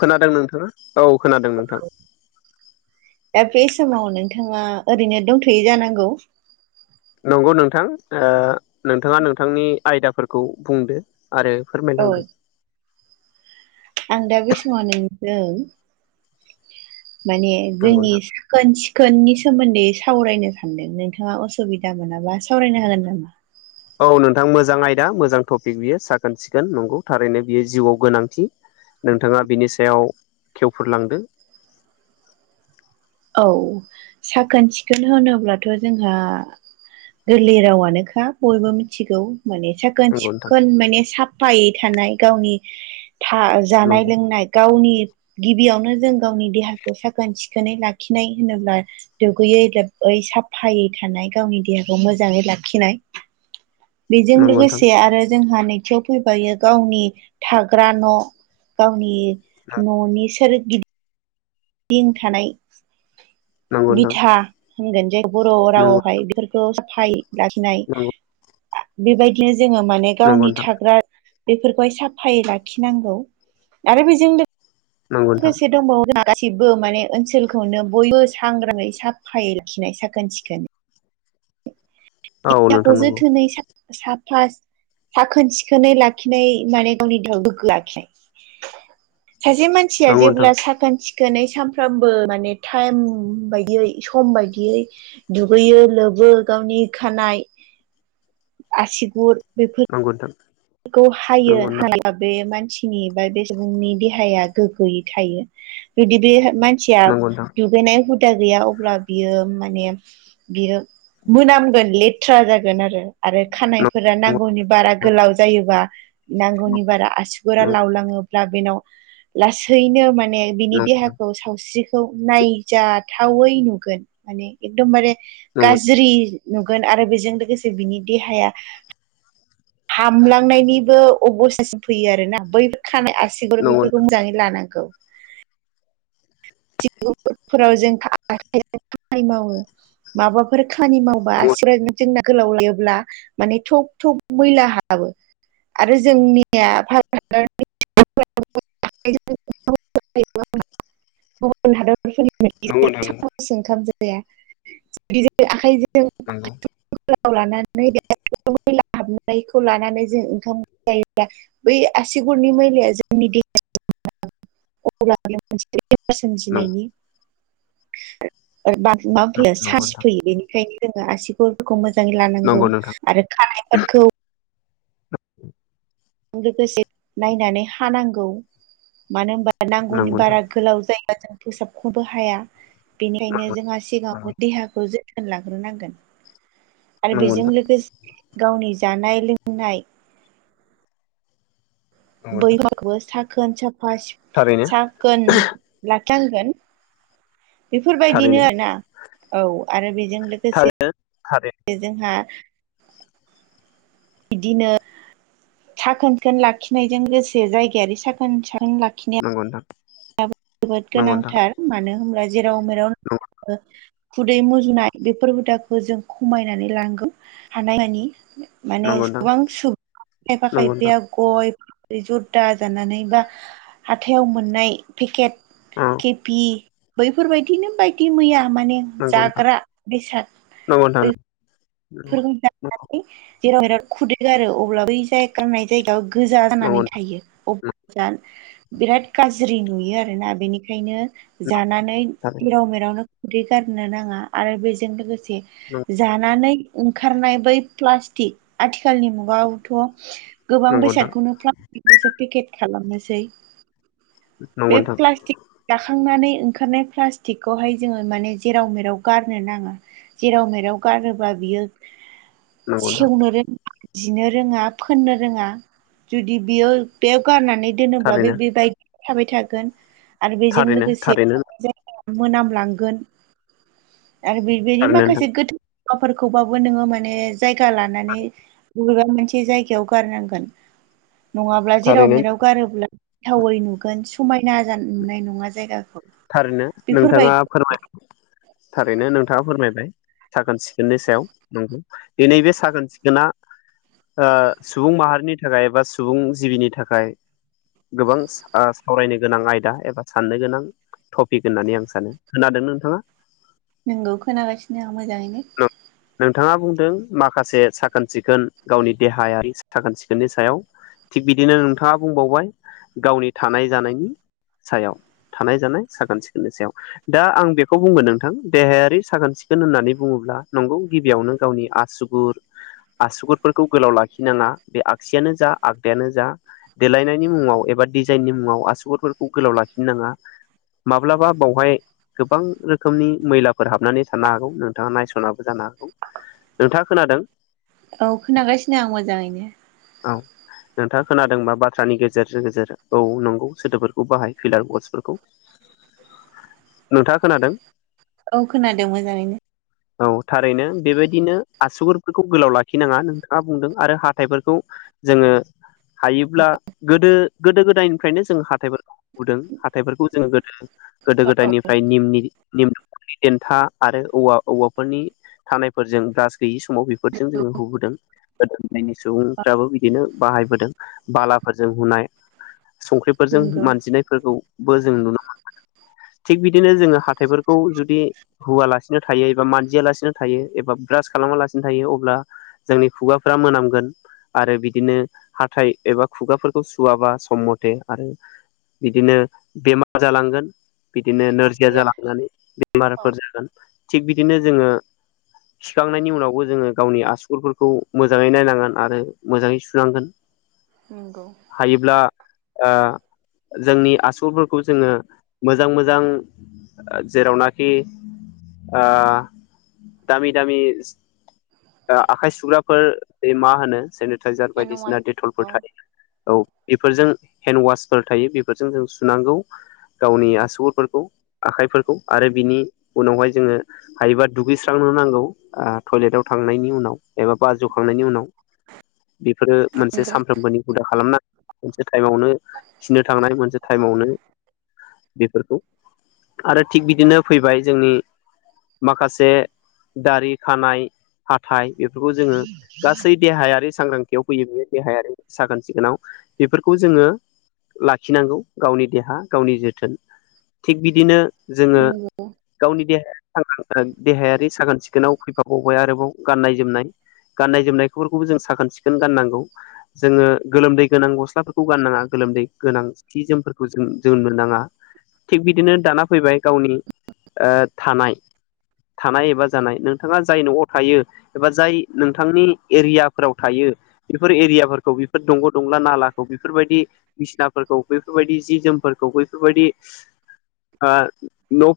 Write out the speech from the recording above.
खोनादों नोंथाङा औ खोनादों नोंथां। दा बे समाव नोंथाङा ओरैनो दंथ'यै जानांगौ। नंगौ नोंथां नोंथाङा नोंथांनि आयदाफोरखौ बुंदो आरो औ फोरमायलांदो। आं दा बे समाव नोंदों माने नंगौ जोंनि नोंथां सिखोन सिखोननि सोमोन्दै सावरायनो सानदों नोंथाङा असुबिदा मोनाबा सावरायनो हागोन नामा? औ नोंथां मोजां आयदा मोजां टपिक बियो साखोन सिखोन नंगौ थारैनो बियो जिउआव गोनांथि नोंथाङा बिनि सायाव खेवफोर लांदो औ साखोन सिखोन होनोब्लाथ' जोंहा गोरलै रावानोखा बयबो मिथिगौ माने नंगौ नोंथां साख्रि माने साफायै थानाय गावनि जानाय नंगौ लोंनाय गावनि गिबियावनो जों गावनि देहाखौ साखोन सिखोनै ला खिनाय होनोब्ला दुगैयै लोबै साफायै थानाय गावनि देहाखौ मोजाङै लाखिनाय [inaudible] बेजों लोगोसे आरो जोंहा नैथियाव फैबाय गावनि थाग्रा न' गावनि न'नि सोरगिदिं थानाय नंगौ बिथा होनगोन जाय बर' रावआवहाय बेफोरखौ खौ साफाय लाखिनाय नोंथां बेबायदिनो जोङो माने नंगौ गावनि नोंथां थाग्रा बेफोरखौहाय साफायै लाखिनांगौ आरो बेजों नंगौ नंगौ लोगोसे दंबावो गासिबो माने ओनसोलखौनो बयबो सांग्राङै साफायै लाखिनाय साखोन सिखोन नंगौ नोंथां नंगौ नोंथां औ नोंथां खौ नंगौ जोथोनै साफा साखोन सिखोनै लाखिनाय माने गावनि देहायाव गोग्गो लाखिनाय सासे मानसिया नंगौ नोंथां जेब्ला साखोन सिखोन सिखोनाय सानफ्रामबो माने टाइम बायदियै सम बायदियै दुगैयो लोबो गावनि खानाय आसिगुर बेफोर नंगौ नोंथां हायो हानाय बे मानसिनि बा बे सुबुंनि देहाया गोगोयै थायो जुदि बे थिया नंगौ नोंथां नंगौ दुगैनाय हु सुबिदा गैया अब्ला बियो माने बियो मोनामगोन लेथ्रा जागोन आरो आरो खानायफोरा नांगौनि बारा गोलाव जायोबा नांगौनि बारा आसुगुरा लावलाङोब्ला बेनाव लासैनो माने बिनि नोंथां देहाखौ सावस्रिखौ नायजाथावै नुगोन माने एकदमबारे नंगौ नोंथां नंगौ नंगौ गाज्रि नुगोन आरो बेजों लोगोसे बिनि देहाया हामलांनायनिबो अबस्थासिम फैयो आरो ना बैफोर खानाय आसिगुर बेफोरखौ मोजाङै लानांगौ जों खामानि मावो माबा फोर खामानि मावबा आसिगुरा जोंना गोलाव लायोब्ला माने थब थब मैला हाबो आरो जोंनिया भारत हादरनि गुबुन हादरफोरनि नंगौ बायदि नोंथां सामसजों ओंखाम जाया नंगौ [unintelligible] हाबनायखौ लानानै जों ओंखाम जायोब्ला बै आससिगुरनि मैलाया जोंनि दे नंगौ सोमजिनायनि मा फैयो चान्स नोंथां फैयो बेनिखायनो जोङो आसि फोरखौ मोजाङै लानांगौ नंगौ नोंथां आरो खानायफोरखौ लोगोसे नायनानै हानांगौ मानो होनबा नांगौनि नंगौ नोंथां बारा गोलाव जायोबा जों फोसाबखनोबो हाया बेनिखायनो जोंहा नंगौ सिगाङावनो देहाखौ जोथोन लाग्रोनांगोन आरो नंगौ बेजों नोंथां लोगोसे गावनि जानाय लोंनाय नंगौ नोंथां साखोन साफा थारैनो साखोन लाखांगोन थारैनो बेफोरबायदिनो आरोना औ आरो बेजों लोगोसे थारैनो थारैनो जोंहा बिदिनो साखोन सिखोन लाखिनायजों लोगोसे जायगायारि साखोन साखोन लाखिनाया नंगौ नोंथां जोबोद नंगौ नोंथां गोनांथार मानो होनब्ला जेराव मेराव खुदै मुजुनाय बेफोर हुदाखौ जों खमायनानै लांगोन हानाय मानि माने नंगौ नोंथां गोबां सुबुं खायफा नंगौ नोंथां खायफाया गय फाथै जरदा जानानै बा हाथायाव मोननाय पेकेट औ केपि बैफोरबायदिनो बायदि मैया माने नंगौ नोंथां जाग्रा नंगौ नोंथां नंगौ बेफोरखौ जानानै जेराव बिराद खुदै गारो अब्ला बै जाय गारनाय जायगायाव गोजा नंगौ जानानै नोंथां थायो अब्ला बिराद गाज्रि नुयो आरोना बेनिखायनो जानानै जेराव मेरावनो खुदै गारनो नाङा आरो बेजों लोगो से नंगौ जानानै ओंखारनाय बै प्लास्टिक आथिखालनि मुगायावथ' गोबां नोंथां बेसादखौनो खौसो पेकेट खालामनोसै बे नंगौ प्लास्टिक जाखांनानै ओंखारनाय प्लास्टिकखौहाय जोङो माने जेराव मेराव गारनो नाङा जेराव मेराव गारोबा बियो नोंथां सेवनो रोङा जिनो रोङा फोननो रोङा जुदि बेयाव बेयाव गारनानै दोनोब्ला बे थारैनो बेबाय थाबाय थागोन आरो बेजों थारैनो लोगोसे थारैनो मोनामलांगोन आरो बेबायदि थारैनो नोंथां माखासे गोथौ मुवाफोरखौ बो नोङो माने जायगा लानानै बबेबा मोनसे जायगायाव गारनांगोन नङाब्ला जेराव थारैनो मेराव गारोब्ला गोथावै नुगोन समायना नुनाय नङा जायगाखौ थारैनो नोंथाङा बेफोरबायदि फोरमायबाय थारैनो नोंथाङा फोरमायबाय साखोन सिखोननि सायाव नंगौ दिनै बे साखोन सिखोना सुबुं माहारिनि थाखाय एबा सुबुं जिबिनि थाखाय गोबां सावरायनो गोनां आयदा एबा साननो गोनां टपिक होननानै आं सानो खोनादोंना नोंथाङा नंगौ खोनागासिनो आं मोजाङैनो नोंथाङा बुंदों माखासे साखोन सिखोन गावनि देहायारि साखोन सिखोननि सायाव थिग बिदिनो नोंथाङा बुंबावबाय गावनि थानाय जानायनि सायाव थानाय जानाय साखोन सिखोननि सायाव दा आं बेखौ बुंगोन नोंथां देहायारि साखोन सिखोन होननानै बुङोब्ला नंगौ गिबियावनो गावनि आसुगुर आसुगुरफोरखौ गोलाव लाखिनाङा बे आगसियानो जा आगदायानो जा देलायनायनि मुङाव एबा डिजाइननि मुङाव आसुगुरफोरखौ गोलाव लाखि नाङा माब्लाबा बावहाय गोबां रोखोमनि मैलाफोर हाबनानै थानो हागौ नोंथाङा नायस'ना जानो हागौ नोंथाङा खोनादों औ खोनागासिनो आं मोजाङैनो औ नोंथाङा खोनादोंबा बाथ्रानि गेजेरजों गेजेर औ नंगौ सोदोबफोरखौ बाहाय फिलार बसफोरखौ नोंथाङा खोनादों औ खोनादों मोजाङैनो औ थारैनो बेबायदिनो आसुगुरफोरखौ गोलाव लाखिनाङा नोंथाङा बुंदों आरो हाथाइफोरखौ जोङो हायोब्ला गोदो गोदो गोदायनिफ्रायनो जोङो हाथाइफोरखौ होबोदों हाथाइफोरखौ जोङो गोदो गोदो गोदायनिफ्राय निम नि देन्था आरो औवा औ बेफोरनि थानायफोरजों ब्रास गैयि समाव बेफोरजों जोङो हुबोदों गोदो उन्दैनि सुबुंफ्राबो बिदिनो बाहायबोदों बालाफोरजों हुनाय संख्रिफोरजों नंगौ मानजिनायफोरखौबो जों नुनो मोनबोदों थिग बिदिनो जोङो हाथाइफोरखौ जुदि हुवालासिनो थायो एबा मान जियालासिनो थायो एबा ब्रास खालामालासिनो थायो अब्ला जोंनि खुगाफ्रा मोनामगोन आरो बिदिनो हाथाय एबा खुगाफोरखौ सुवाबा सम मथे आरो बिदिनो बेमार जालांगोन बिदिनो आंनाव नोरजिया फैयाखै जालांनानै औ बेमारफोर जागोन थिग बिदिनो जोङो खिखांनायनि उनावबो जोङो गावनि आसुगुरफोरखौ मोजाङै नायनांगोन आरो मोजाङै सुनांगोन [inaudible] नंगौ हायोब्ला ओ जोंनि आसलफोरखौ जोङो मोजां मोजां जेरावनाखि ओ दामि दामि आखाइ सुग्राफोर मा होनो जे थाइजार हेन्द वास बायदिसिना औ डेटलफोर थायो औ बेफोरजों हेन्द वासफोर थायो बेफोरजों जों सुनांगौ गावनि आसुगुरफोरखौ आखाइफोरखौ आरो बिनि उनावहाय जोङो हायोबा दुगैस्रांनो नांगौ टयलेटाव थांनायनि उनाव एबा बाज'खांनायनि उनाव बेफोरो मोनसे सामफ्रोमबोनि हुदा खालामना मोनसे टाइमावनो खिनो थांनाय मोनसे टाइमावनो बेफोरखौ आरो थिग बिदिनो फैबाय जोंनि माखासे दारि खानाय हाथाइ बेफोरखौ जोङो गासै देहायारि सांग्रांथियाव फैयो बेयो देहायारि साखोन सिखोनाव बेफोरखौ जोङो लाखिनांगौ गावनि देहा गावनि जोथोन थिग बिदिनो जोङो नंगौ गावनि दे देहायारि साखोन सिखोनाव फैफाबाय आरोबाव गाननाय जोमनाय गाननाय जोमनायफोरखौबो जों साखोन सिखोन गाननांगौ जोङो गोलोमदै गोनां गस्लाफोरखौ गाननाङा गोलोमदै गोनां सि जोमफोरखौ जों जों मोननाङा थिग बिदिनो दाना फैबाय गावनि थानाय थानाय एबा जानाय नोंथाङा जाय न'आव थायो एबा जाय नोंथांनि एरियाफोराव थायो बेफोर एरियाफोरखौ बेफोर दंग' दंला नालाखौ बेफोरबायदि बिसिनाफोरखौ बैफोरबायदि जि जोमफोरखौ बैफोरबायदि न'